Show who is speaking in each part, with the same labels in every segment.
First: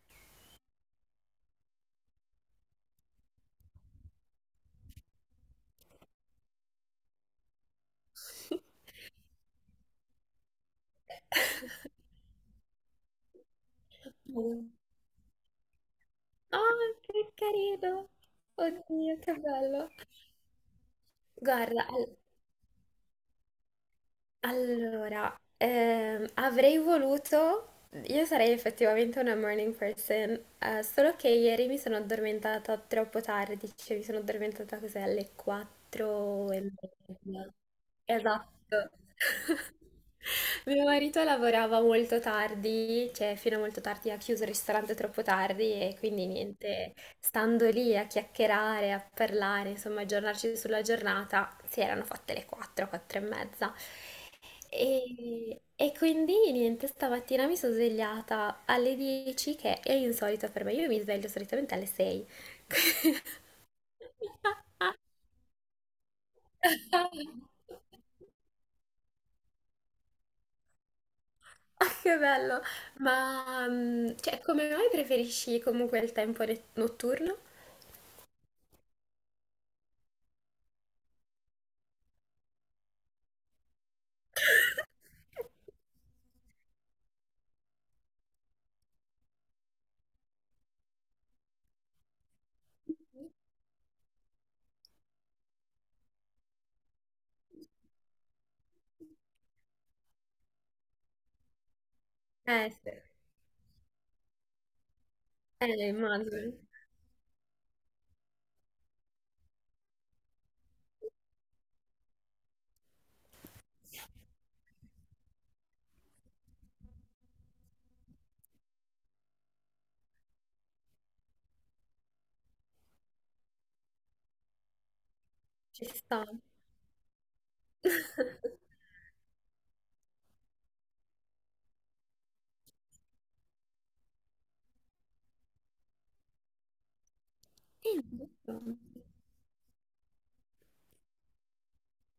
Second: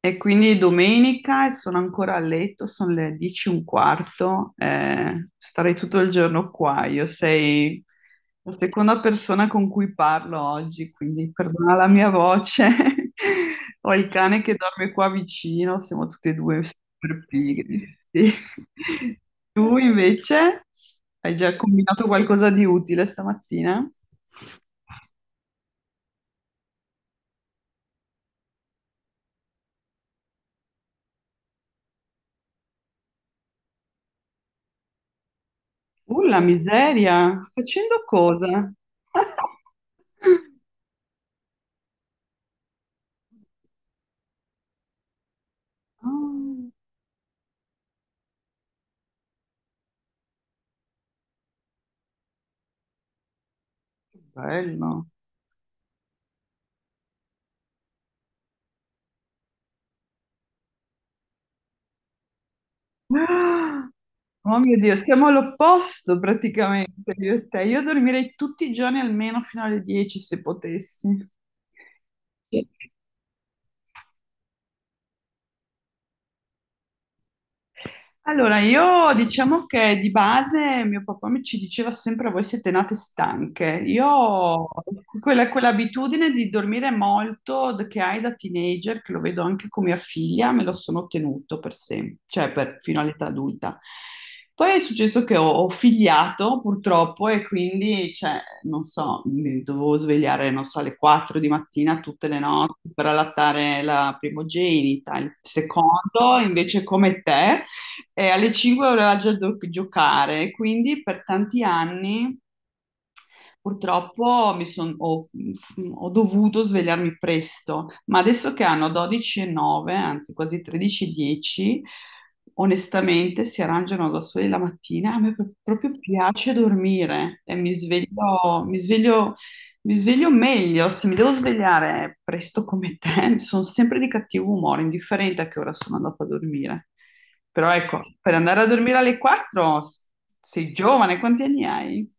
Speaker 1: E quindi è domenica e sono ancora a letto, sono le 10 e un quarto, starei tutto il giorno qua. Io sei la seconda persona con cui parlo oggi, quindi perdona la mia voce. Ho il cane che
Speaker 2: Oh,
Speaker 1: dorme qua vicino, siamo tutti e due super
Speaker 2: che
Speaker 1: pigri.
Speaker 2: carino!
Speaker 1: Sì.
Speaker 2: Oddio, che
Speaker 1: Tu
Speaker 2: bello!
Speaker 1: invece hai già
Speaker 2: Guarda,
Speaker 1: combinato
Speaker 2: al-
Speaker 1: qualcosa di utile stamattina?
Speaker 2: allora, ehm, avrei voluto, io sarei effettivamente una morning person, solo che ieri mi sono addormentata troppo tardi, cioè mi sono addormentata così alle
Speaker 1: La
Speaker 2: 4 e
Speaker 1: miseria,
Speaker 2: mezza.
Speaker 1: facendo cosa?
Speaker 2: Esatto. Mio marito lavorava molto tardi, cioè fino a molto tardi, ha chiuso il ristorante troppo tardi e quindi
Speaker 1: Ah,
Speaker 2: niente, stando lì a chiacchierare, a parlare, insomma, a aggiornarci sulla giornata, si erano fatte le 4, 4 e mezza.
Speaker 1: bello.
Speaker 2: E quindi niente, stamattina mi sono svegliata alle 10, che è insolito per me. Io mi sveglio solitamente alle 6.
Speaker 1: Ah, oh mio Dio, siamo all'opposto
Speaker 2: Ah,
Speaker 1: praticamente io e te. Io dormirei tutti i giorni almeno fino alle 10 se potessi.
Speaker 2: che bello! Ma cioè, come mai preferisci comunque il tempo notturno?
Speaker 1: Allora, io diciamo che di base mio papà mi ci diceva sempre voi siete nate stanche. Io ho quell'abitudine di dormire molto che hai da teenager, che lo vedo anche con mia figlia, me lo sono ottenuto per sempre, cioè fino all'età adulta. Poi è successo che ho figliato purtroppo e quindi, cioè, non so, mi dovevo svegliare, non so, alle 4 di mattina tutte le notti
Speaker 2: Sì.
Speaker 1: per allattare la primogenita, il secondo
Speaker 2: Immagino.
Speaker 1: invece come te e alle 5 voleva già giocare, quindi per tanti anni purtroppo ho dovuto svegliarmi presto, ma adesso che hanno 12.09, anzi quasi 13.10, onestamente si arrangiano da soli la mattina. A me
Speaker 2: Ci
Speaker 1: proprio
Speaker 2: sta.
Speaker 1: piace dormire e mi sveglio, mi sveglio, mi sveglio meglio. Se mi devo svegliare presto come te, sono sempre di cattivo umore, indifferente a che ora sono andata a dormire. Però ecco, per
Speaker 2: Esatto.
Speaker 1: andare a dormire alle 4 sei giovane, quanti anni hai?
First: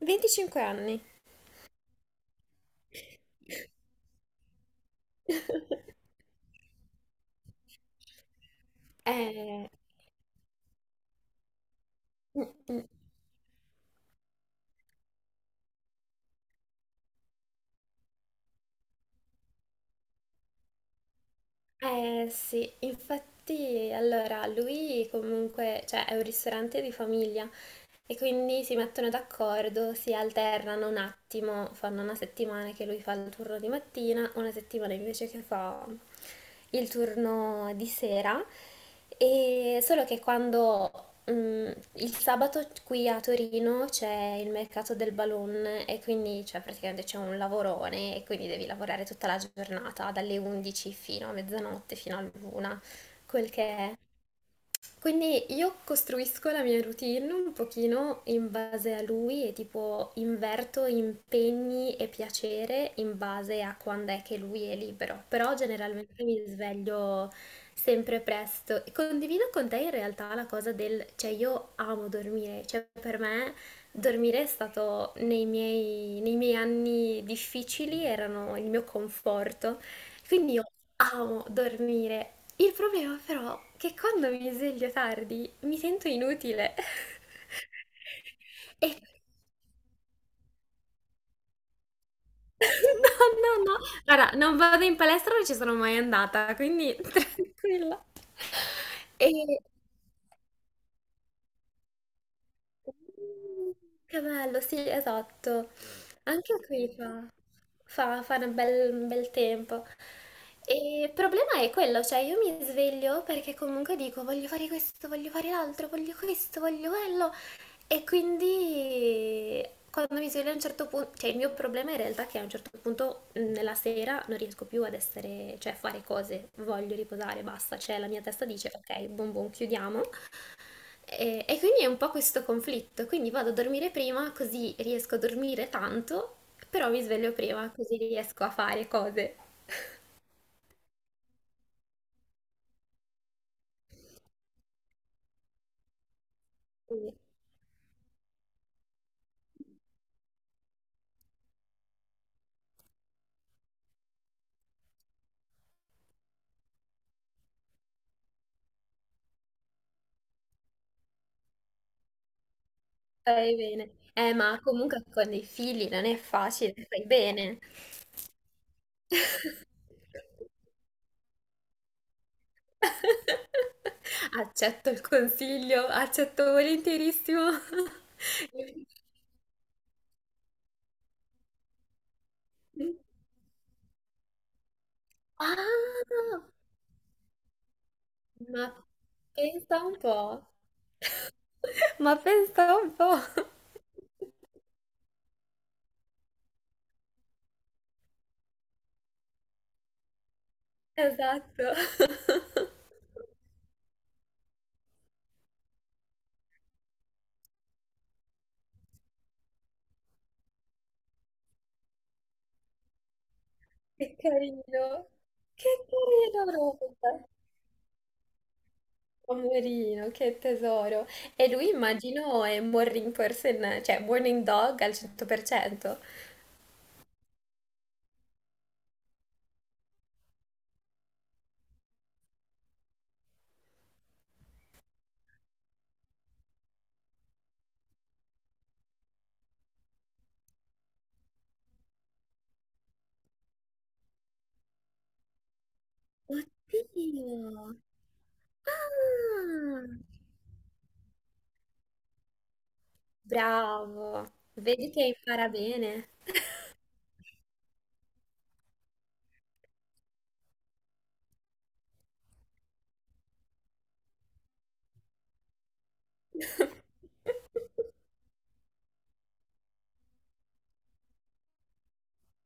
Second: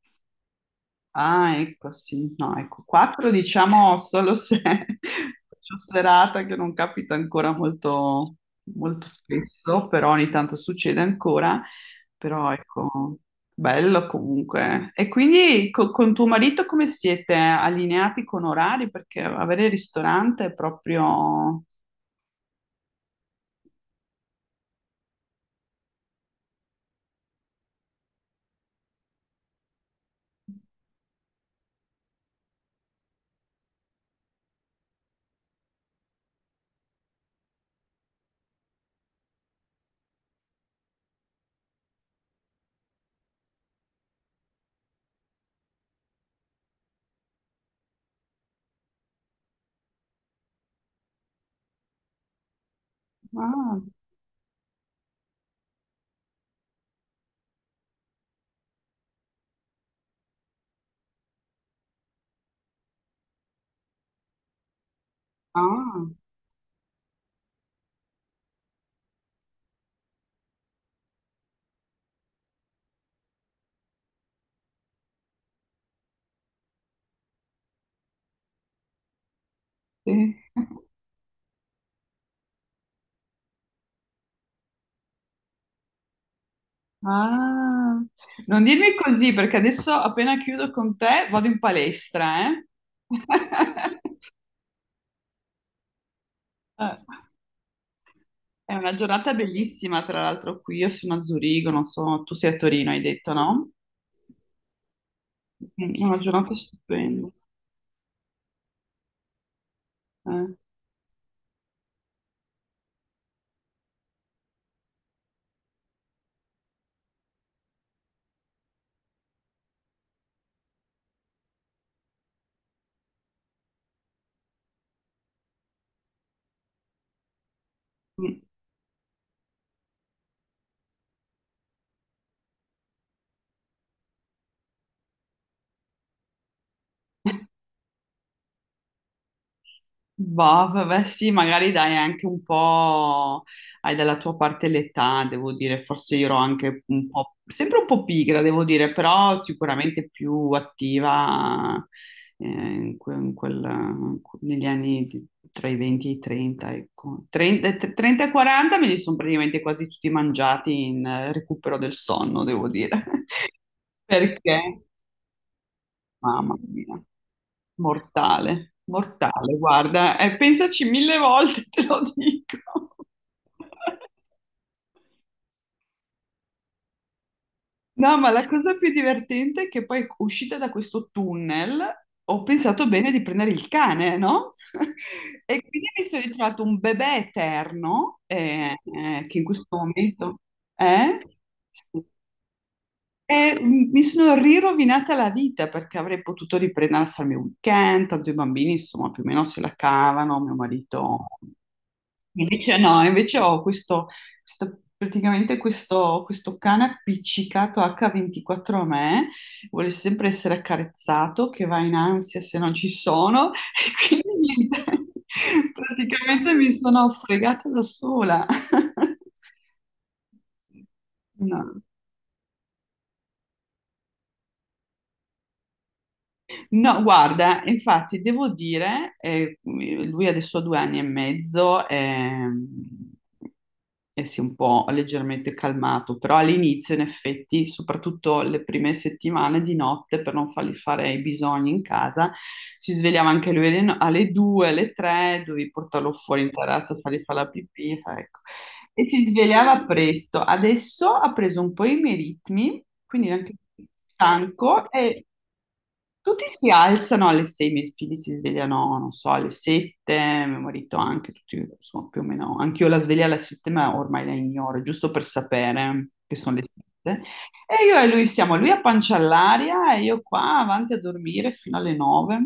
Speaker 2: 25 anni.
Speaker 1: Ah, ecco, sì, no, ecco, quattro diciamo solo se faccio serata che non capita ancora molto, molto
Speaker 2: Eh,
Speaker 1: spesso, però ogni tanto succede ancora,
Speaker 2: mm,
Speaker 1: però
Speaker 2: mm.
Speaker 1: ecco, bello comunque. E quindi con tuo marito come siete allineati con orari? Perché avere il ristorante è proprio...
Speaker 2: Sì, infatti, allora, lui comunque, cioè, è un ristorante di famiglia e quindi si mettono d'accordo, si alternano un attimo, fanno una settimana che lui fa il turno di mattina, una settimana invece che fa il turno di sera. E solo che quando il sabato qui a Torino c'è il mercato del balloon e quindi cioè, praticamente c'è un lavorone e quindi devi lavorare tutta la giornata, dalle 11 fino a mezzanotte, fino all'una, quel che
Speaker 1: Ah,
Speaker 2: è. Quindi io costruisco la mia routine un pochino in base a lui e tipo inverto impegni e piacere in base a quando è che lui è libero, però
Speaker 1: ah,
Speaker 2: generalmente mi sveglio sempre presto. E condivido con te in realtà la cosa del, cioè io amo dormire, cioè per me dormire è stato nei miei anni difficili, erano il mio conforto,
Speaker 1: sì.
Speaker 2: quindi io amo dormire. Il problema però è che quando mi sveglio tardi mi sento inutile.
Speaker 1: Ah, non
Speaker 2: E...
Speaker 1: dirmi così perché adesso appena chiudo con te vado in palestra, eh?
Speaker 2: No, no, no. Guarda, non vado in palestra, non ci sono mai andata, quindi
Speaker 1: Eh,
Speaker 2: tranquilla.
Speaker 1: È una giornata
Speaker 2: E...
Speaker 1: bellissima, tra l'altro qui io sono a Zurigo, non so, tu sei a Torino, hai detto, no?
Speaker 2: Mm, Che bello, sì, esatto.
Speaker 1: Mm, è una giornata
Speaker 2: Anche qui
Speaker 1: stupenda.
Speaker 2: fa un bel tempo.
Speaker 1: Eh.
Speaker 2: E il problema è quello, cioè io mi sveglio perché comunque dico voglio fare questo, voglio fare l'altro, voglio questo, voglio quello. E quindi quando mi sveglio a un certo punto, cioè il mio problema in realtà è che a un certo punto nella sera non riesco più ad essere, cioè a fare cose, voglio riposare, basta, cioè la mia
Speaker 1: Mm.
Speaker 2: testa dice ok, buon buon, chiudiamo. E quindi è un po' questo conflitto, quindi vado a dormire prima così riesco a dormire tanto, però mi sveglio prima così riesco a fare cose.
Speaker 1: Boh, vabbè, sì, magari dai anche un po', hai dalla tua parte l'età, devo dire, forse io ero anche un
Speaker 2: Quindi
Speaker 1: po', sempre un po' pigra, devo dire, però sicuramente più attiva in negli anni tra i 20 e i 30, ecco. 30, e 30 e 40 me li sono praticamente quasi tutti mangiati in recupero del sonno, devo dire,
Speaker 2: fai bene. Ma
Speaker 1: perché,
Speaker 2: comunque con dei figli non è
Speaker 1: mamma
Speaker 2: facile,
Speaker 1: mia.
Speaker 2: fai bene.
Speaker 1: Mortale, mortale, guarda, pensaci 1000 volte, te lo dico.
Speaker 2: Accetto il consiglio, accetto volentierissimo.
Speaker 1: No, ma la cosa più divertente è che poi uscita da questo tunnel ho pensato bene di prendere il cane, no? E
Speaker 2: Ah,
Speaker 1: quindi mi sono ritrovato un bebè eterno,
Speaker 2: ma
Speaker 1: che in questo
Speaker 2: pensa un
Speaker 1: momento
Speaker 2: po'.
Speaker 1: è...
Speaker 2: Ma pensa un po'.
Speaker 1: E mi sono rirovinata la vita perché avrei potuto riprendere a farmi un weekend, tanto i bambini insomma più o meno se la cavano, mio marito
Speaker 2: Esatto.
Speaker 1: invece no, invece ho questo, questo cane appiccicato H24 a me, vuole sempre essere accarezzato, che va in ansia se non ci sono,
Speaker 2: Che
Speaker 1: e quindi niente,
Speaker 2: carino, che carino
Speaker 1: praticamente mi sono
Speaker 2: Robert,
Speaker 1: fregata da sola.
Speaker 2: poverino, che tesoro. E lui
Speaker 1: No.
Speaker 2: immagino è un morning person, cioè morning dog al 100%.
Speaker 1: No, guarda, infatti devo dire, lui adesso ha 2 anni e mezzo, e si è un po' leggermente calmato, però all'inizio, in effetti, soprattutto le prime settimane di notte, per non fargli fare i bisogni in casa, si svegliava anche lui alle, no- alle 2, alle 3, dovevi portarlo fuori in terrazza, fargli fare la
Speaker 2: Oddio,
Speaker 1: pipì, ecco. E si svegliava
Speaker 2: ah,
Speaker 1: presto. Adesso ha preso un po' i miei ritmi, quindi è anche
Speaker 2: bravo, vedi
Speaker 1: stanco,
Speaker 2: che
Speaker 1: e
Speaker 2: impara bene.
Speaker 1: tutti si alzano alle 6, i miei figli si svegliano, non so, alle 7, mio marito anche, tutti, insomma, più o meno. Anch'io la sveglia alle 7, ma ormai la ignoro, giusto per sapere che sono le 7. E io e lui siamo, lui a pancia all'aria e io qua avanti a dormire fino alle 9.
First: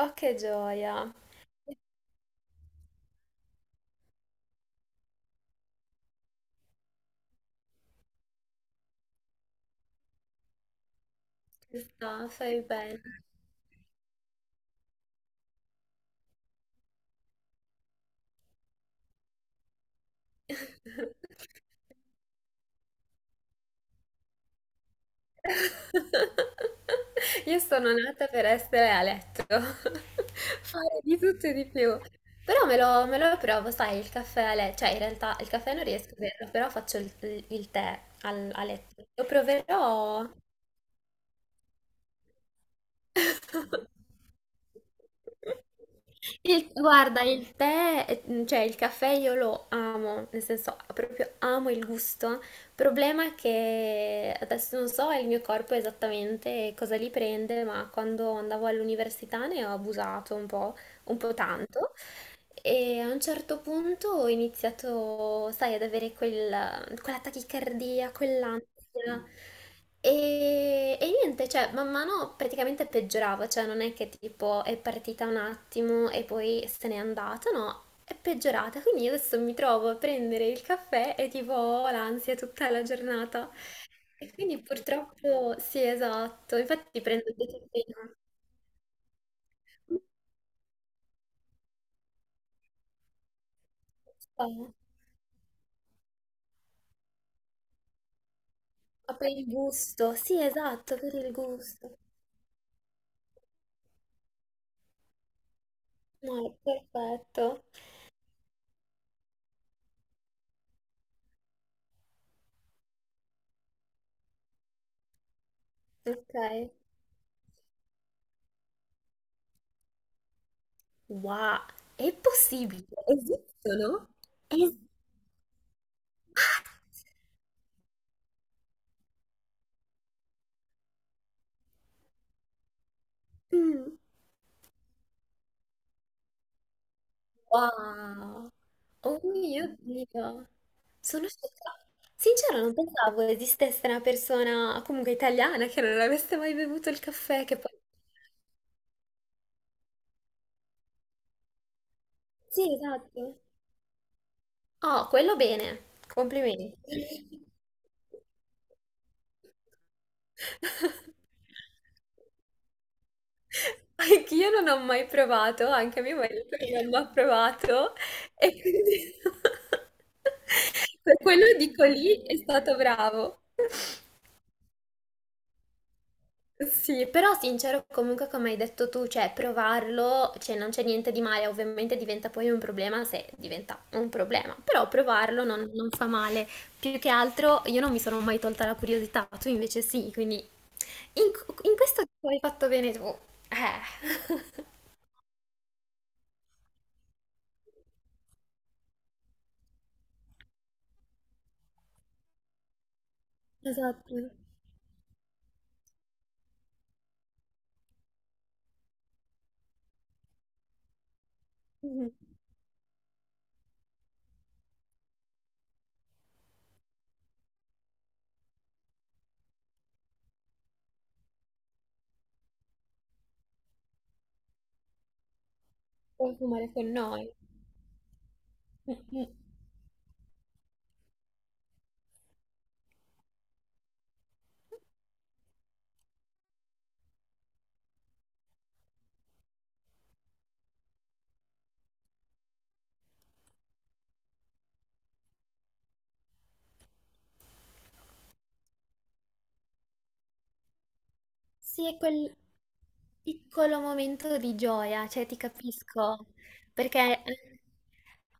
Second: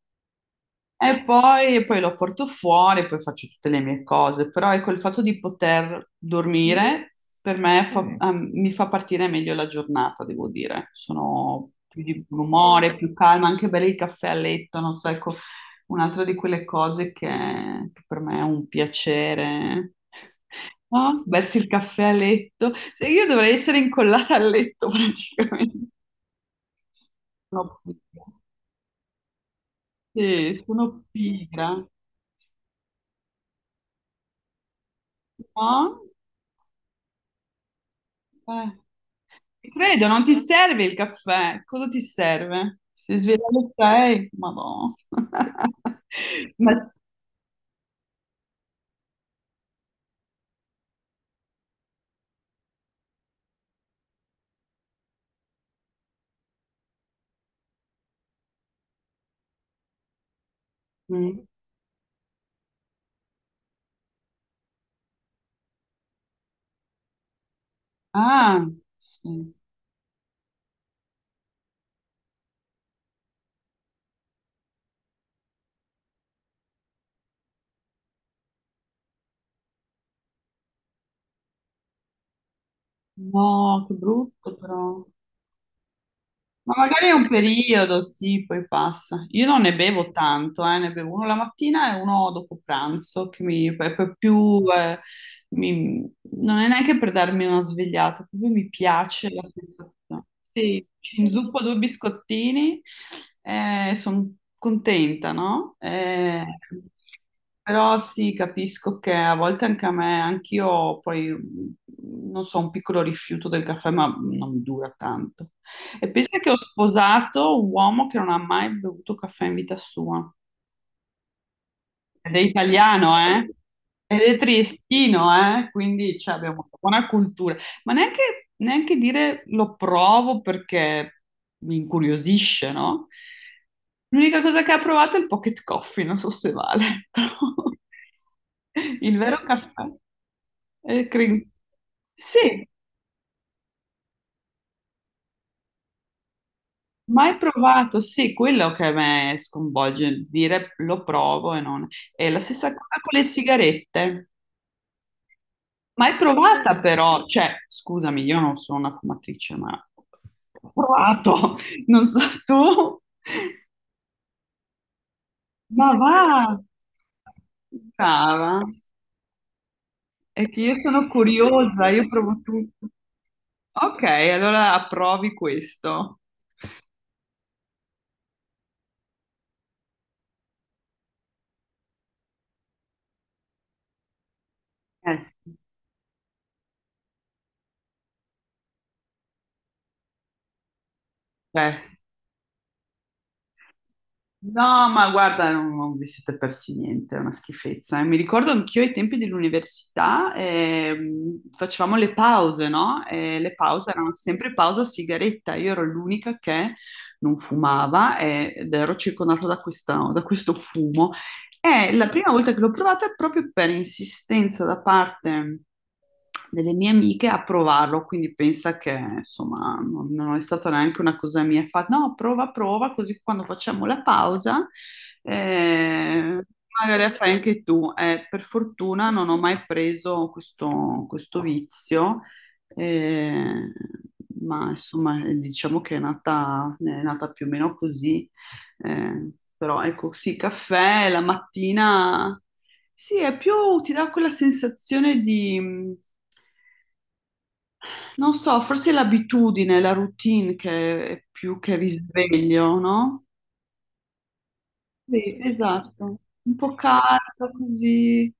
Speaker 2: Oh, che gioia,
Speaker 1: E poi lo porto fuori, poi faccio tutte le mie cose, però ecco il fatto di poter dormire per me Mm. Ah, mi fa partire meglio la giornata, devo dire. Sono più di
Speaker 2: no,
Speaker 1: buon
Speaker 2: fai
Speaker 1: umore,
Speaker 2: bene.
Speaker 1: più calma, anche bere il caffè a letto, non so, ecco, un'altra di quelle cose che per me è un piacere. No? Bersi il caffè a letto. Se io dovrei essere incollata al letto praticamente.
Speaker 2: Io
Speaker 1: Sono
Speaker 2: sono
Speaker 1: pigra.
Speaker 2: nata per essere a letto,
Speaker 1: Sì,
Speaker 2: fare
Speaker 1: sono
Speaker 2: di tutto e di
Speaker 1: pigra.
Speaker 2: più. Però me lo provo, sai, il caffè a letto, cioè in realtà il caffè non
Speaker 1: No?
Speaker 2: riesco a berlo, però faccio il tè a letto. Lo
Speaker 1: Credo, non
Speaker 2: proverò.
Speaker 1: ti serve il caffè. Cosa ti serve? Si sveglia alle 6? Madonna.
Speaker 2: Il-
Speaker 1: Ma...
Speaker 2: guarda, il tè, cioè il caffè io lo amo, nel senso proprio amo il gusto. Il problema è che adesso non so il mio corpo esattamente cosa li prende, ma quando andavo all'università ne ho abusato un po'
Speaker 1: mm.
Speaker 2: tanto. E a un certo punto ho iniziato, sai, ad avere quella tachicardia,
Speaker 1: Ah,
Speaker 2: quell'ansia.
Speaker 1: sì.
Speaker 2: E niente, cioè, man mano praticamente peggiorava, cioè non è che tipo è partita un attimo e poi se n'è andata, no, è peggiorata. Quindi io adesso mi trovo a prendere il caffè e tipo ho l'ansia tutta la giornata.
Speaker 1: No, che
Speaker 2: E
Speaker 1: brutto
Speaker 2: quindi
Speaker 1: però.
Speaker 2: purtroppo sì, esatto,
Speaker 1: Ma
Speaker 2: infatti
Speaker 1: magari è
Speaker 2: prendo
Speaker 1: un
Speaker 2: il detergente.
Speaker 1: periodo, sì, poi passa. Io non ne bevo tanto, ne bevo uno la mattina e uno dopo pranzo, che mi, è proprio più, mi- non è neanche per darmi una svegliata, proprio mi
Speaker 2: Ma per
Speaker 1: piace la
Speaker 2: il gusto,
Speaker 1: sensazione.
Speaker 2: sì,
Speaker 1: Sì,
Speaker 2: esatto, per
Speaker 1: ci
Speaker 2: il
Speaker 1: inzuppo due
Speaker 2: gusto.
Speaker 1: biscottini e sono contenta, no?
Speaker 2: No, è perfetto.
Speaker 1: Però sì, capisco che a volte anche a me, anch'io poi, mm, non so, un piccolo rifiuto del caffè, ma non dura tanto. E
Speaker 2: Ok.
Speaker 1: pensa che ho sposato un uomo che non ha mai bevuto caffè in vita sua.
Speaker 2: Wow, è
Speaker 1: Ed è
Speaker 2: possibile?
Speaker 1: italiano, eh?
Speaker 2: Esistono?
Speaker 1: Ed è
Speaker 2: Es-
Speaker 1: triestino, eh? Quindi cioè,
Speaker 2: Ah!
Speaker 1: abbiamo una buona cultura. Ma neanche, neanche dire lo provo perché mi incuriosisce, no?
Speaker 2: Mm.
Speaker 1: L'unica cosa che ha provato è il pocket coffee, non so se vale, però
Speaker 2: Wow.
Speaker 1: il
Speaker 2: Oh
Speaker 1: vero
Speaker 2: mio
Speaker 1: caffè
Speaker 2: Dio.
Speaker 1: è
Speaker 2: Sono scioccata. Sincero,
Speaker 1: Sì,
Speaker 2: non pensavo esistesse una persona comunque italiana che non avesse mai bevuto il
Speaker 1: mai
Speaker 2: caffè, che poi...
Speaker 1: provato, sì, quello che a me sconvolge, dire lo provo e non... È la stessa
Speaker 2: Sì,
Speaker 1: cosa con le
Speaker 2: esatto.
Speaker 1: sigarette.
Speaker 2: Oh, quello bene.
Speaker 1: Mai provata però,
Speaker 2: Complimenti.
Speaker 1: cioè, scusami, io non sono una fumatrice, ma ho provato, non so tu,
Speaker 2: Anch'io non ho mai provato,
Speaker 1: ma
Speaker 2: anche mio
Speaker 1: va,
Speaker 2: marito non l'ha provato
Speaker 1: brava,
Speaker 2: e quindi
Speaker 1: è che io sono
Speaker 2: per quello dico
Speaker 1: curiosa, io
Speaker 2: lì è
Speaker 1: provo
Speaker 2: stato
Speaker 1: tutto.
Speaker 2: bravo.
Speaker 1: Ok, allora approvi questo.
Speaker 2: Sì, però sincero, comunque come hai detto tu, cioè provarlo, cioè non c'è niente di male, ovviamente diventa poi un problema se diventa un problema, però
Speaker 1: Eh sì,
Speaker 2: provarlo non fa male. Più che altro io non mi sono mai tolta la curiosità, tu invece sì, quindi in,
Speaker 1: eh
Speaker 2: in questo hai fatto bene tu. Eh.
Speaker 1: no, ma guarda, non, non vi siete persi niente, è una schifezza. Eh. Mi ricordo anch'io ai tempi dell'università facevamo le pause, no? E le pause erano
Speaker 2: Esatto.
Speaker 1: sempre pausa sigaretta. Io ero l'unica che non fumava ed ero circondata da da questo fumo. E la prima volta che l'ho provata è proprio per insistenza da parte delle mie amiche a provarlo, quindi pensa che insomma non è stata neanche una cosa mia, fa no, prova, prova, così quando facciamo la pausa eh,
Speaker 2: Consumare con
Speaker 1: magari la
Speaker 2: noi.
Speaker 1: fai anche tu. Per fortuna
Speaker 2: Mm.
Speaker 1: non ho mai preso questo vizio, eh, ma insomma diciamo che è nata più o meno così, eh, però ecco sì, caffè la mattina, sì, è più, ti dà quella sensazione di non so, forse è l'abitudine, la routine che è più che
Speaker 2: Sì, è quel
Speaker 1: risveglio, no?
Speaker 2: piccolo momento di gioia, cioè ti
Speaker 1: Sì, esatto.
Speaker 2: capisco,
Speaker 1: Un po'
Speaker 2: perché
Speaker 1: caldo così.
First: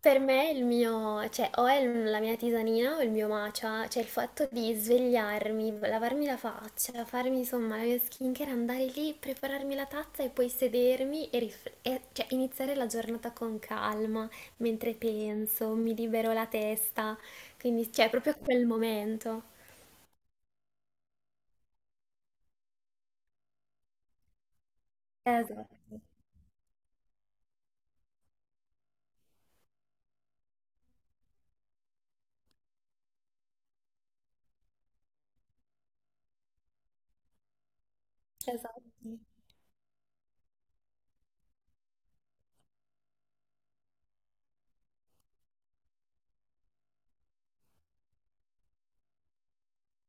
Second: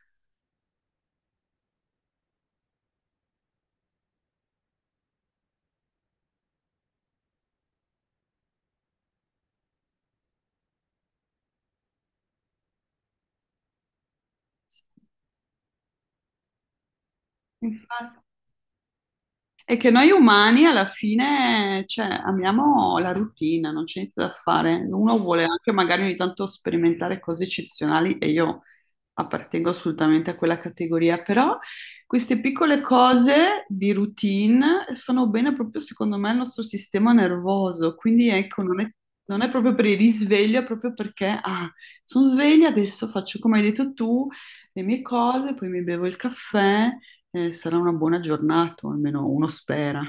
Speaker 2: per me il mio, cioè o è la mia tisanina o il mio matcha, cioè il fatto di svegliarmi, lavarmi la faccia, farmi insomma la mia skincare, andare lì, prepararmi la tazza e poi sedermi e, cioè, iniziare la giornata con calma,
Speaker 1: Sì,
Speaker 2: mentre penso, mi libero la testa, quindi cioè è
Speaker 1: infatti.
Speaker 2: proprio quel momento.
Speaker 1: È che noi umani alla fine, cioè, amiamo la routine, non c'è niente da fare. Uno vuole anche
Speaker 2: Esatto.
Speaker 1: magari ogni tanto sperimentare cose eccezionali e io appartengo assolutamente a quella categoria, però queste piccole cose di routine fanno bene proprio secondo me al nostro sistema nervoso, quindi ecco,
Speaker 2: Esatto.
Speaker 1: non è proprio per il risveglio, è proprio perché, ah, sono sveglia, adesso faccio come hai detto tu, le mie cose, poi mi bevo il caffè. Sarà una buona giornata, o almeno uno spera.